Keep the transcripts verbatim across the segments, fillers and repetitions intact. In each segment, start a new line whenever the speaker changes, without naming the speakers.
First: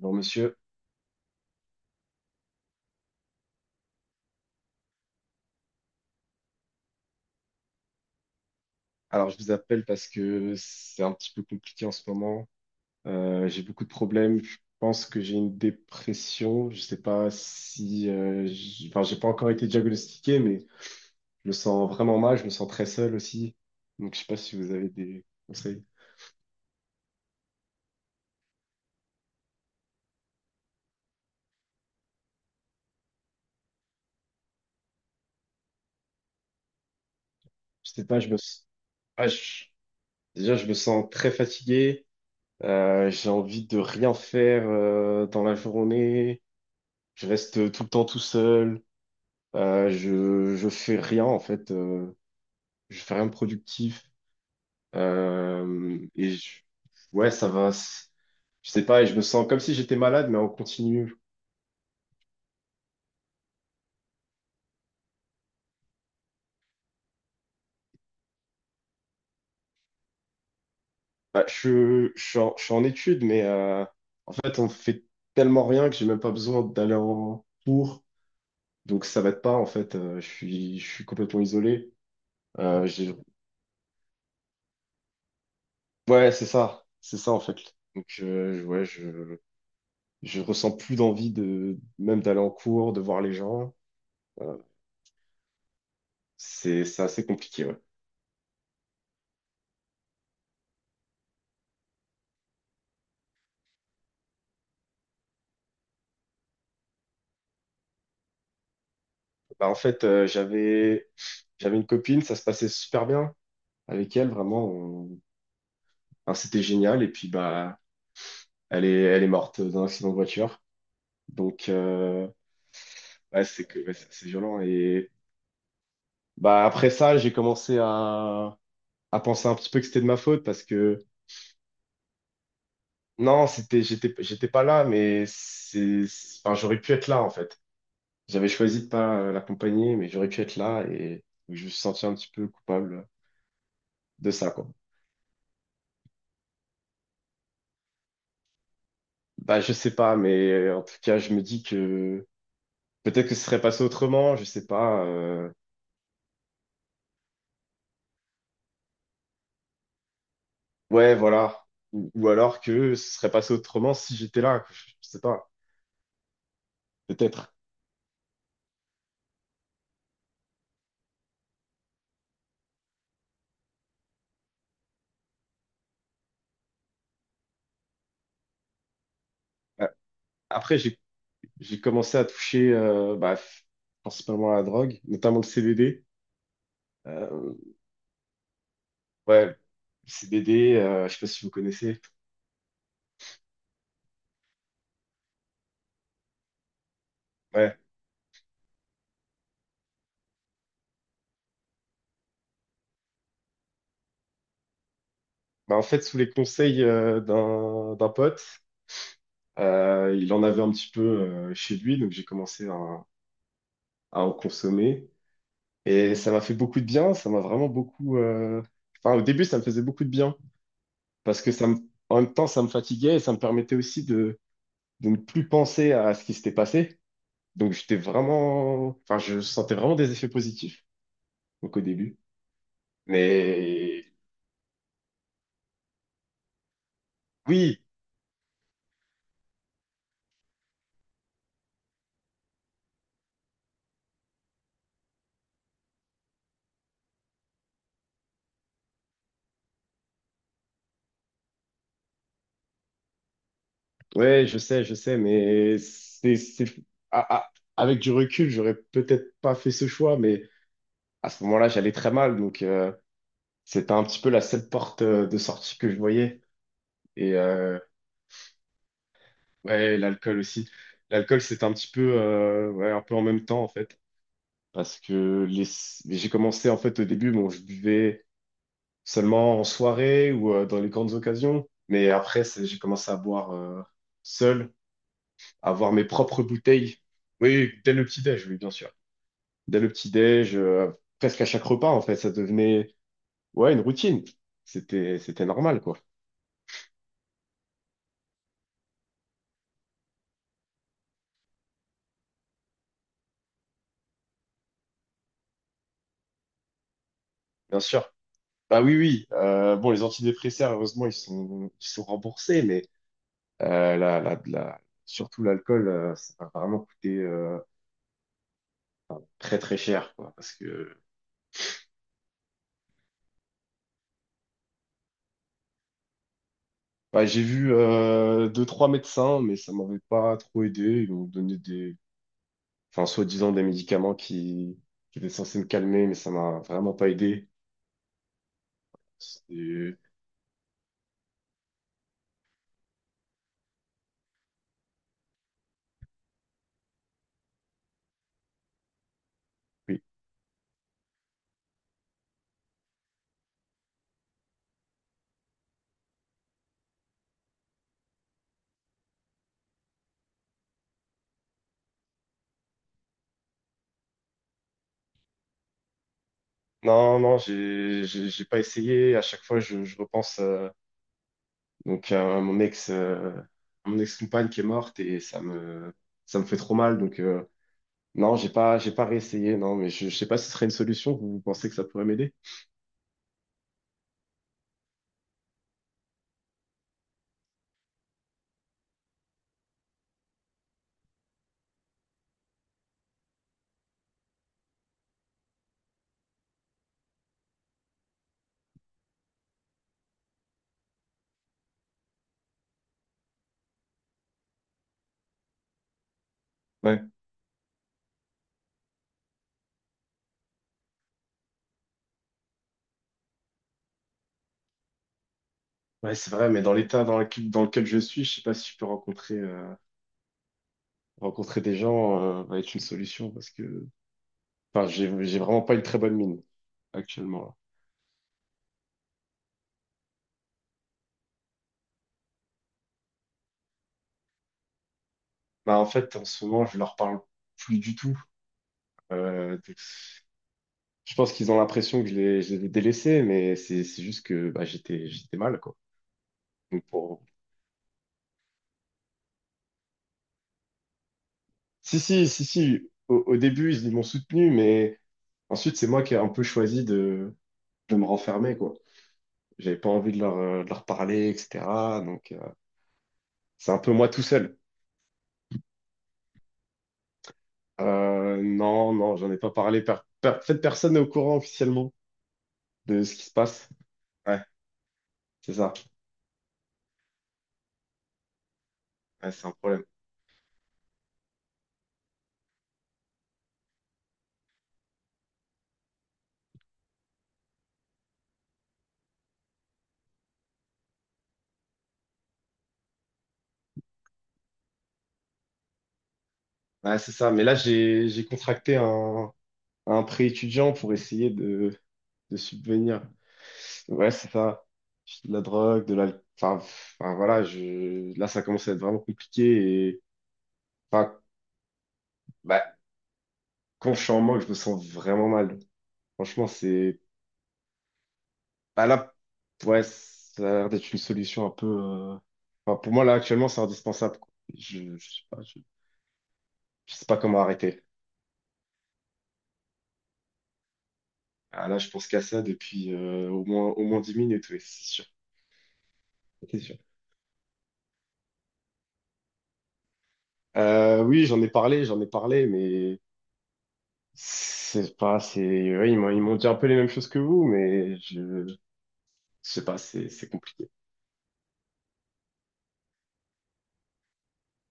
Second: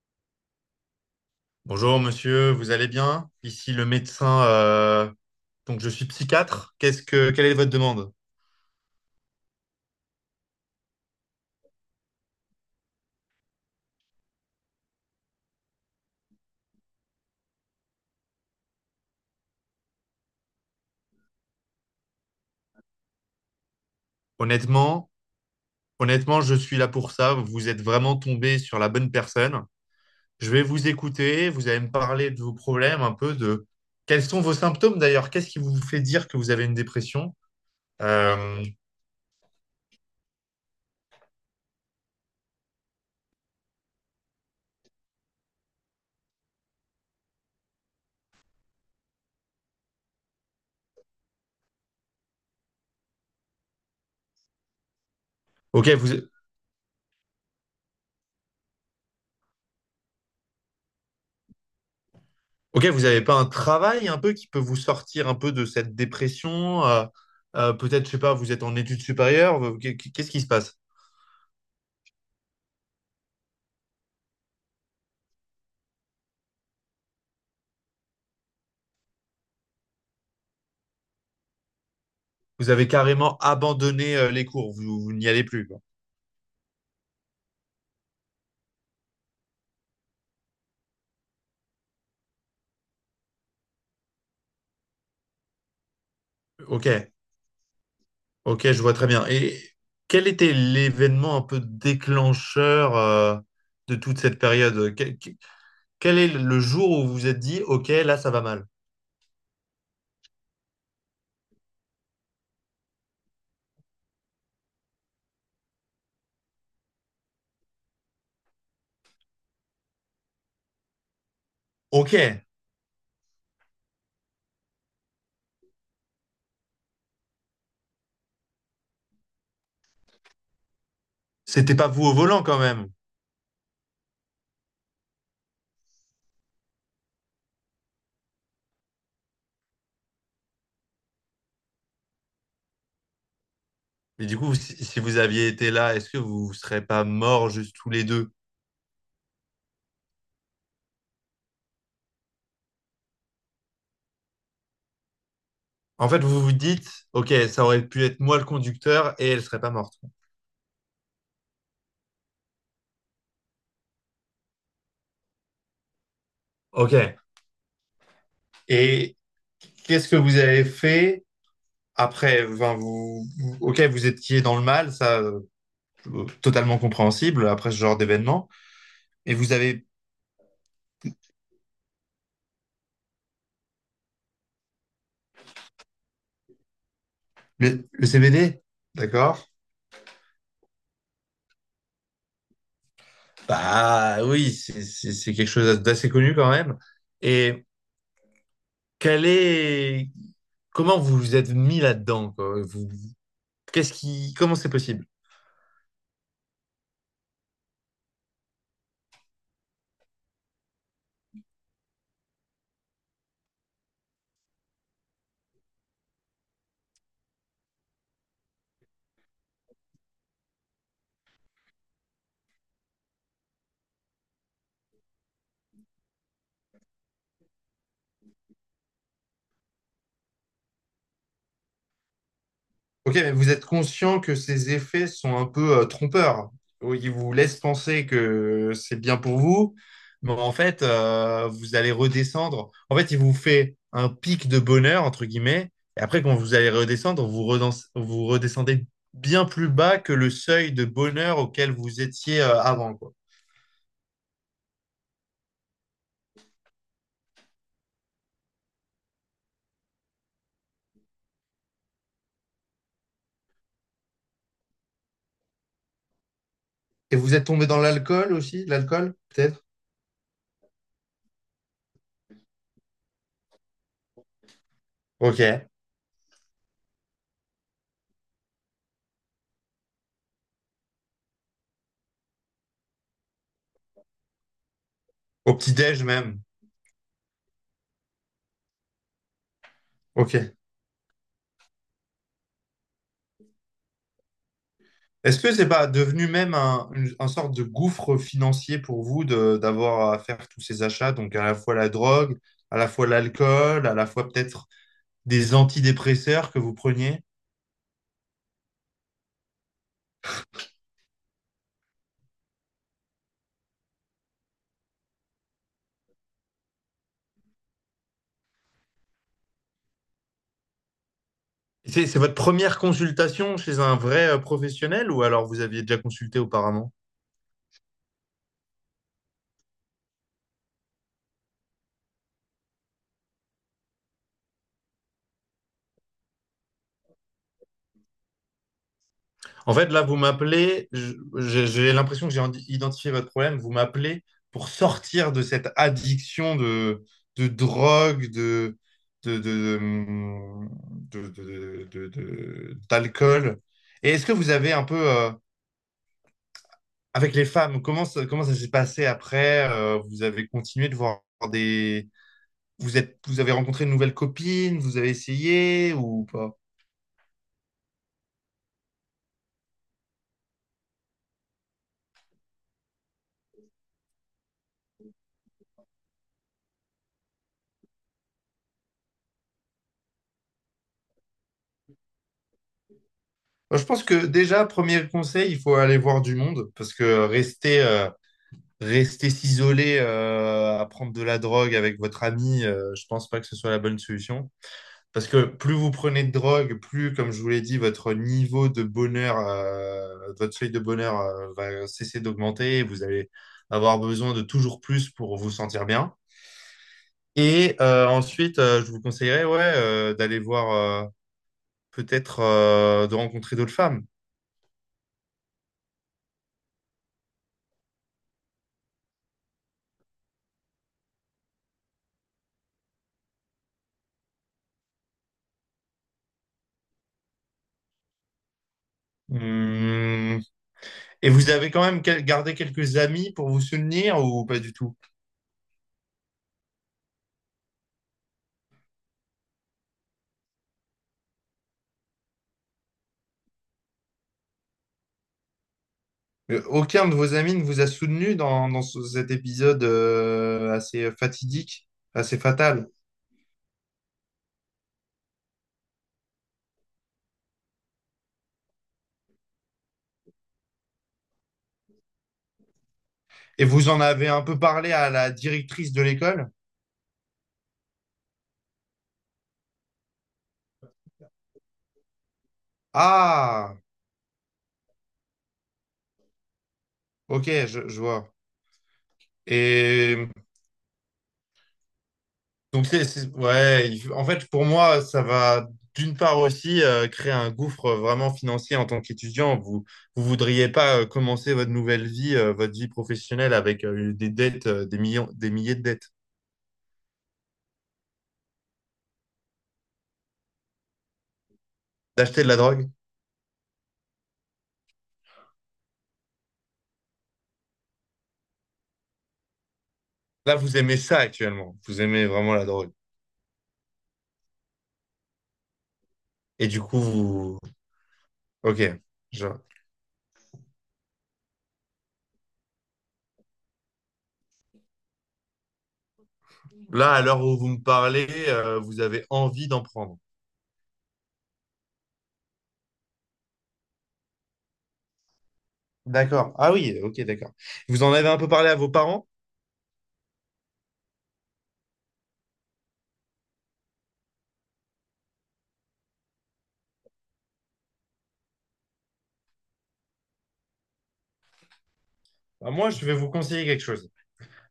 Bon, monsieur,
Bonjour monsieur, vous allez bien? Ici le médecin, euh, donc je suis psychiatre. Qu'est-ce que, quelle est votre demande?
alors je vous appelle parce que c'est un petit peu compliqué en ce moment. Euh, j'ai beaucoup de problèmes. Je pense que j'ai une dépression. Je sais pas si, euh, j'- enfin, j'ai pas encore été diagnostiqué, mais je me sens vraiment mal. Je me sens très seul aussi. Donc, je sais pas si vous avez
Honnêtement,
des conseils.
honnêtement, je suis là pour ça. Vous êtes vraiment tombé sur la bonne personne. Je vais vous écouter. Vous allez me parler de vos problèmes, un peu de quels sont vos symptômes d'ailleurs. Qu'est-ce qui vous fait dire que vous avez une dépression?
Je sais pas. Je me,
Euh,
s- ah, je- Déjà, je me sens très fatigué. Euh, j'ai envie de rien faire euh, dans la journée. Je reste tout le temps tout seul. Euh, je, je fais rien en fait. Euh, je fais rien de productif.
ok,
Euh,
vous,
et je- ouais, ça va. c- Je sais pas, et je me sens comme si j'étais malade, mais en continu.
ok, vous n'avez pas un travail un peu qui peut vous sortir un peu de cette dépression? Euh, euh, peut-être, je sais pas, vous êtes en études supérieures. vous- Qu'est- Qu'est-ce qui se passe?
Bah, je, je suis en, je suis en études, mais euh, en fait, on fait tellement rien que j'ai même pas besoin d'aller en cours. Donc ça m'aide pas, en fait. Euh, je suis, je suis complètement isolé.
Vous
Euh,
avez
j'ai-
carrément abandonné euh, les cours, vous, vous n'y allez plus, quoi.
ouais, c'est ça. C'est ça, en fait. Donc euh, ouais, je, je ressens plus d'envie de même d'aller en cours, de voir les gens. Euh, c'est,
Ok,
c'est assez compliqué, ouais.
ok, je vois très bien. Et quel était l'événement un peu déclencheur euh, de toute cette période? Que- que- Quel est le jour où vous vous êtes dit, ok, là, ça va mal?
Bah, en fait, euh, j'avais J'avais une copine, ça se passait super bien avec elle, vraiment. On- enfin, c'était génial. Et puis, bah, elle est, elle est morte d'un accident de voiture. Donc,
Ok,
euh, ouais, c'est que, ouais, c'est c'est violent. Et bah, après ça, j'ai commencé à, à penser un petit peu que c'était de ma faute parce que,
c'était pas vous au volant quand même.
non, c'était, j'étais, j'étais pas là, mais c'est, c'est- enfin, j'aurais pu être là, en fait. J'avais choisi de pas euh, l'accompagner, mais j'aurais pu être là et je me suis senti un petit peu coupable
Mais
de
du
ça,
coup,
quoi.
si, si vous aviez été là, est-ce que vous ne serez pas morts juste tous les deux?
Bah, je sais pas, mais euh, en tout cas, je me dis que peut-être que ce serait passé autrement, je sais pas. euh,
En fait, vous vous dites, ok, ça aurait pu être moi le conducteur et elle serait pas morte.
Ouais, voilà. Ou, ou alors que ce serait passé autrement si j'étais là, que je, je sais pas.
Ok.
Peut-être.
Et qu'est-ce que vous avez fait? Après, enfin, vous, vous- ok, vous étiez dans le mal, ça, euh, totalement compréhensible après ce genre d'événement. Et vous
Euh,
avez
Après, j'ai j'ai commencé à toucher euh, bah, f- principalement à la drogue, notamment le C B D. Euh,
le, le C B D,
ouais,
d'accord?
le C B D, euh, je sais pas si vous connaissez.
Bah oui, c'est c'est- c'est quelque chose d'assez connu quand même. Et
Ouais.
quel est, comment vous vous êtes mis là-dedans, quoi? Vous- qu'est-ce qui, comment c'est possible?
Bah, en fait, sous les conseils euh, d'un d'un pote, euh, il en avait un petit peu euh, chez lui, donc j'ai commencé à, à en consommer. Et ça m'a fait beaucoup de bien, ça m'a vraiment beaucoup... euh, enfin, au début, ça me faisait beaucoup de bien, parce que ça me... en même temps, ça me fatiguait et ça me permettait aussi de, de ne plus penser à ce qui s'était passé. Donc, j'étais vraiment... Enfin, je sentais vraiment des effets positifs, donc au début.
Ok, mais vous êtes
Mais
conscient que ces effets sont un peu euh, trompeurs. Oui, ils vous laissent
oui,
penser que c'est bien pour vous, mais en fait, euh, vous allez redescendre. En fait, il vous fait un pic de bonheur, entre guillemets, et après, quand vous allez redescendre, vous, redens- vous redescendez bien plus bas que le seuil de bonheur auquel vous étiez euh, avant, quoi.
ouais, je sais, je sais, mais c'est... c'est- à- à- avec du recul, j'aurais peut-être pas fait ce choix, mais à ce moment-là, j'allais très mal, donc euh, c'était un petit peu la seule porte euh, de sortie que je voyais.
Et vous
Et,
êtes tombé dans
euh,
l'alcool aussi, l'alcool, peut-être?
Ouais, l'alcool aussi. L'alcool, c'est un petit peu, euh, ouais, un peu en même temps, en fait. Parce que les...
Ok.
j'ai commencé, en fait, au début, bon, je buvais seulement en soirée ou euh, dans les grandes occasions. Mais après, c'est- j'ai commencé à boire euh, seul,
Au
à avoir mes
petit-déj même.
propres bouteilles. Oui, dès le petit-déj, oui, bien sûr. Dès le petit-déj,
Ok.
euh, presque à chaque repas, en fait, ça devenait, ouais, une routine. C'était,
Est-ce
c'était
que c'est
normal,
pas
quoi.
devenu même un, une, un sorte de gouffre financier pour vous de, d'avoir à faire tous ces achats, donc à la fois la drogue, à la fois l'alcool, à la fois peut-être des antidépresseurs que vous preniez?
Bien sûr. Bah oui, oui. Euh, bon, les antidépresseurs, heureusement, ils sont, ils sont remboursés. Euh, la, la, la- surtout l'alcool, euh, ça va vraiment coûter euh, très très cher, quoi, parce que
C'est c'est votre première consultation chez un vrai euh, professionnel ou alors vous aviez déjà consulté auparavant?
bah, j'ai vu euh, deux, trois médecins, mais ça m'avait pas trop aidé. Ils m'ont donné des, enfin, soi-disant des médicaments qui, qui étaient censés me calmer, mais ça m'a vraiment pas aidé.
En fait,
C'est...
là, vous m'appelez, je- j'ai j'ai l'impression que j'ai indi- identifié votre problème. Vous m'appelez pour sortir de cette addiction de, de drogue, de, de, de,
Oui.
de- de- de- de- d'alcool. Et est-ce que vous avez un peu, euh, avec les femmes, comment ça, comment ça s'est passé après? Euh, vous avez continué de voir des... Vous êtes, vous avez rencontré de nouvelles copines, vous avez essayé ou pas?
Non, non, j'ai, j'ai j'ai pas essayé. À chaque fois, je, je repense euh, donc à mon ex, euh, à mon ex-compagne qui est morte et ça me, ça me fait trop mal. Donc, euh, Non, j'ai pas, j'ai pas réessayé, non, mais je, je sais pas si ce serait une solution. Vous vous pensez que ça pourrait m'aider?
Je pense que déjà, premier conseil, il faut aller voir du monde parce que rester... euh, Rester s'isoler euh, à prendre de la drogue avec votre ami, euh, je pense pas que ce soit la bonne solution. Parce que plus vous prenez de drogue, plus, comme je vous l'ai dit, votre niveau de bonheur, euh, votre seuil de bonheur euh, va cesser d'augmenter. Et vous allez avoir besoin de toujours plus pour vous sentir bien.
Ouais.
Et euh, ensuite, euh, je vous conseillerais ouais, euh, d'aller voir, euh, peut-être euh, de rencontrer d'autres femmes.
Ouais, c'est vrai, mais dans l'état dans lequel, dans lequel je suis, je sais pas si je peux rencontrer, euh, rencontrer des gens, euh, va être une solution parce que, enfin, j'ai, j'ai vraiment pas une très bonne mine actuellement, là.
Hmm. Et vous avez quand même quel- gardé quelques amis pour vous soutenir ou pas du tout?
Bah, en fait, en ce moment, je leur parle plus du tout. Euh, donc, je pense qu'ils ont l'impression que je les, je les ai délaissés, mais c'est, c'est juste que, bah, j'étais, j'étais mal, quoi.
Euh,
Donc,
Aucun de
pour...
vos amis ne vous a soutenu dans, dans ce- cet épisode euh, assez fatidique,
Si, si,
assez
si,
fatal.
si, au, au début, ils m'ont soutenu, mais ensuite, c'est moi qui ai un peu choisi de, je me renfermais, quoi. J'avais pas envie de leur, euh, de leur parler, et cetera. Donc, euh,
Et
c'est un
vous
peu
en
moi tout
avez un
seul.
peu parlé à la directrice de l'école?
Euh, non, non, j'en ai pas parlé. Per- per- en fait, personne n'est au courant officiellement de ce qui se passe.
Ah,
Ouais, c'est ça.
ok, je, je vois.
Ouais, c'est un problème.
Et donc, c'est, c'est- ouais, il- en fait, pour moi, ça va d'une part aussi euh, créer un gouffre vraiment financier en tant qu'étudiant. Vous vous voudriez pas euh, commencer votre nouvelle vie, euh, votre vie professionnelle avec euh, des dettes, euh, des millions, des milliers de dettes,
Ouais, c'est ça. Mais là, j'ai, j'ai contracté un, un prêt étudiant pour essayer de, de
d'acheter de la drogue.
subvenir. Ouais, c'est ça. De la drogue, de la... Enfin, enfin, voilà, je... là, ça commence à être vraiment compliqué. Et...
Là, vous aimez ça
Enfin,
actuellement. Vous aimez vraiment la
bah,
drogue.
quand je suis en manque, je me sens vraiment mal. Franchement,
Et du
c'est...
coup, vous... Ok.
Bah là,
je-
ouais, ça a l'air d'être une solution un peu. Euh, enfin, pour moi, là, actuellement, c'est indispensable, quoi. Je, je sais pas, je, je sais
Là,
pas
à
comment
l'heure où vous me
arrêter.
parlez, euh, vous avez envie d'en prendre.
Ah, là, je pense qu'à ça depuis euh, au moins, au moins dix minutes, oui, c'est sûr.
D'accord.
C'est
Ah
sûr.
oui, ok, d'accord. Vous en avez un peu parlé à vos parents?
Euh, oui, j'en ai parlé, j'en ai parlé, mais c'est pas, c'est, ouais, ils m'ont, ils m'ont dit un peu les mêmes choses que vous, mais je, je sais pas, c'est, c'est compliqué.
Bah, moi, je vais vous conseiller quelque chose.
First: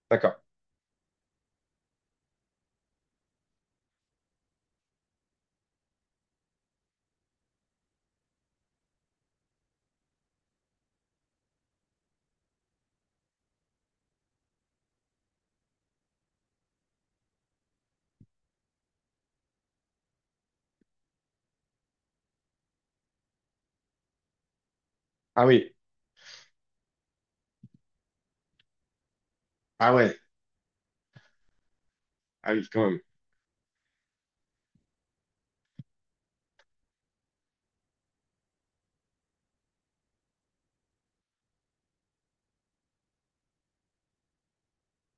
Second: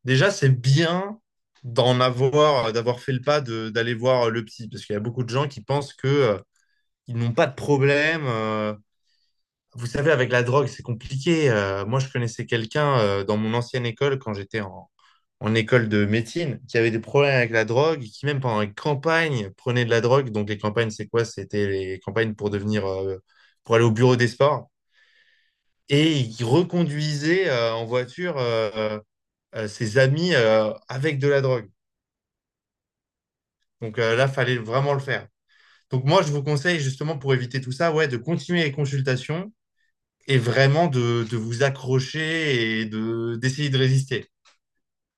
Déjà,
D'accord.
c'est bien d'en avoir, euh, d'avoir fait le pas de- d'aller voir euh, le psy, parce qu'il y a beaucoup de gens qui pensent que, euh, ils n'ont pas de problème. Euh, vous savez, avec la drogue, c'est compliqué. Euh, moi, je connaissais quelqu'un euh, dans mon ancienne école quand j'étais en, en école de médecine, qui avaient des problèmes avec la drogue, qui même pendant les campagnes prenaient de la drogue. Donc les campagnes, c'est quoi? C'était les campagnes pour devenir, euh, pour aller au bureau des sports.
Ah oui,
Et ils reconduisaient euh, en voiture euh, euh,
ah
ses
ouais,
amis euh, avec de la drogue.
ah oui, quand même.
Donc euh, là, fallait vraiment le faire. Donc moi, je vous conseille justement pour éviter tout ça, ouais, de continuer les consultations et vraiment de, de vous accrocher et de d'essayer de résister.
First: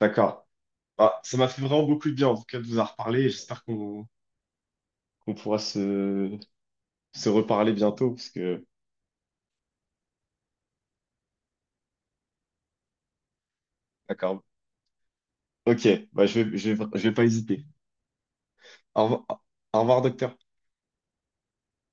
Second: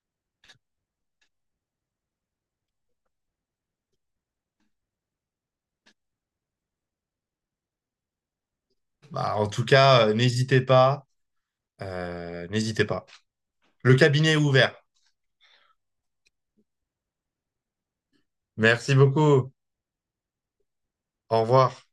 D'accord. Bah, ça m'a fait vraiment beaucoup de bien, en tout cas, de vous en reparler. J'espère qu'on qu'on pourra se se reparler bientôt parce que.
Bah, en tout cas, euh, n'hésitez pas, euh, n'hésitez pas. Le cabinet est
D'accord.
ouvert.
Ok, bah je vais, je vais, je vais pas hésiter.
Merci
Au revoir,
beaucoup.
au revoir, docteur.
Au revoir.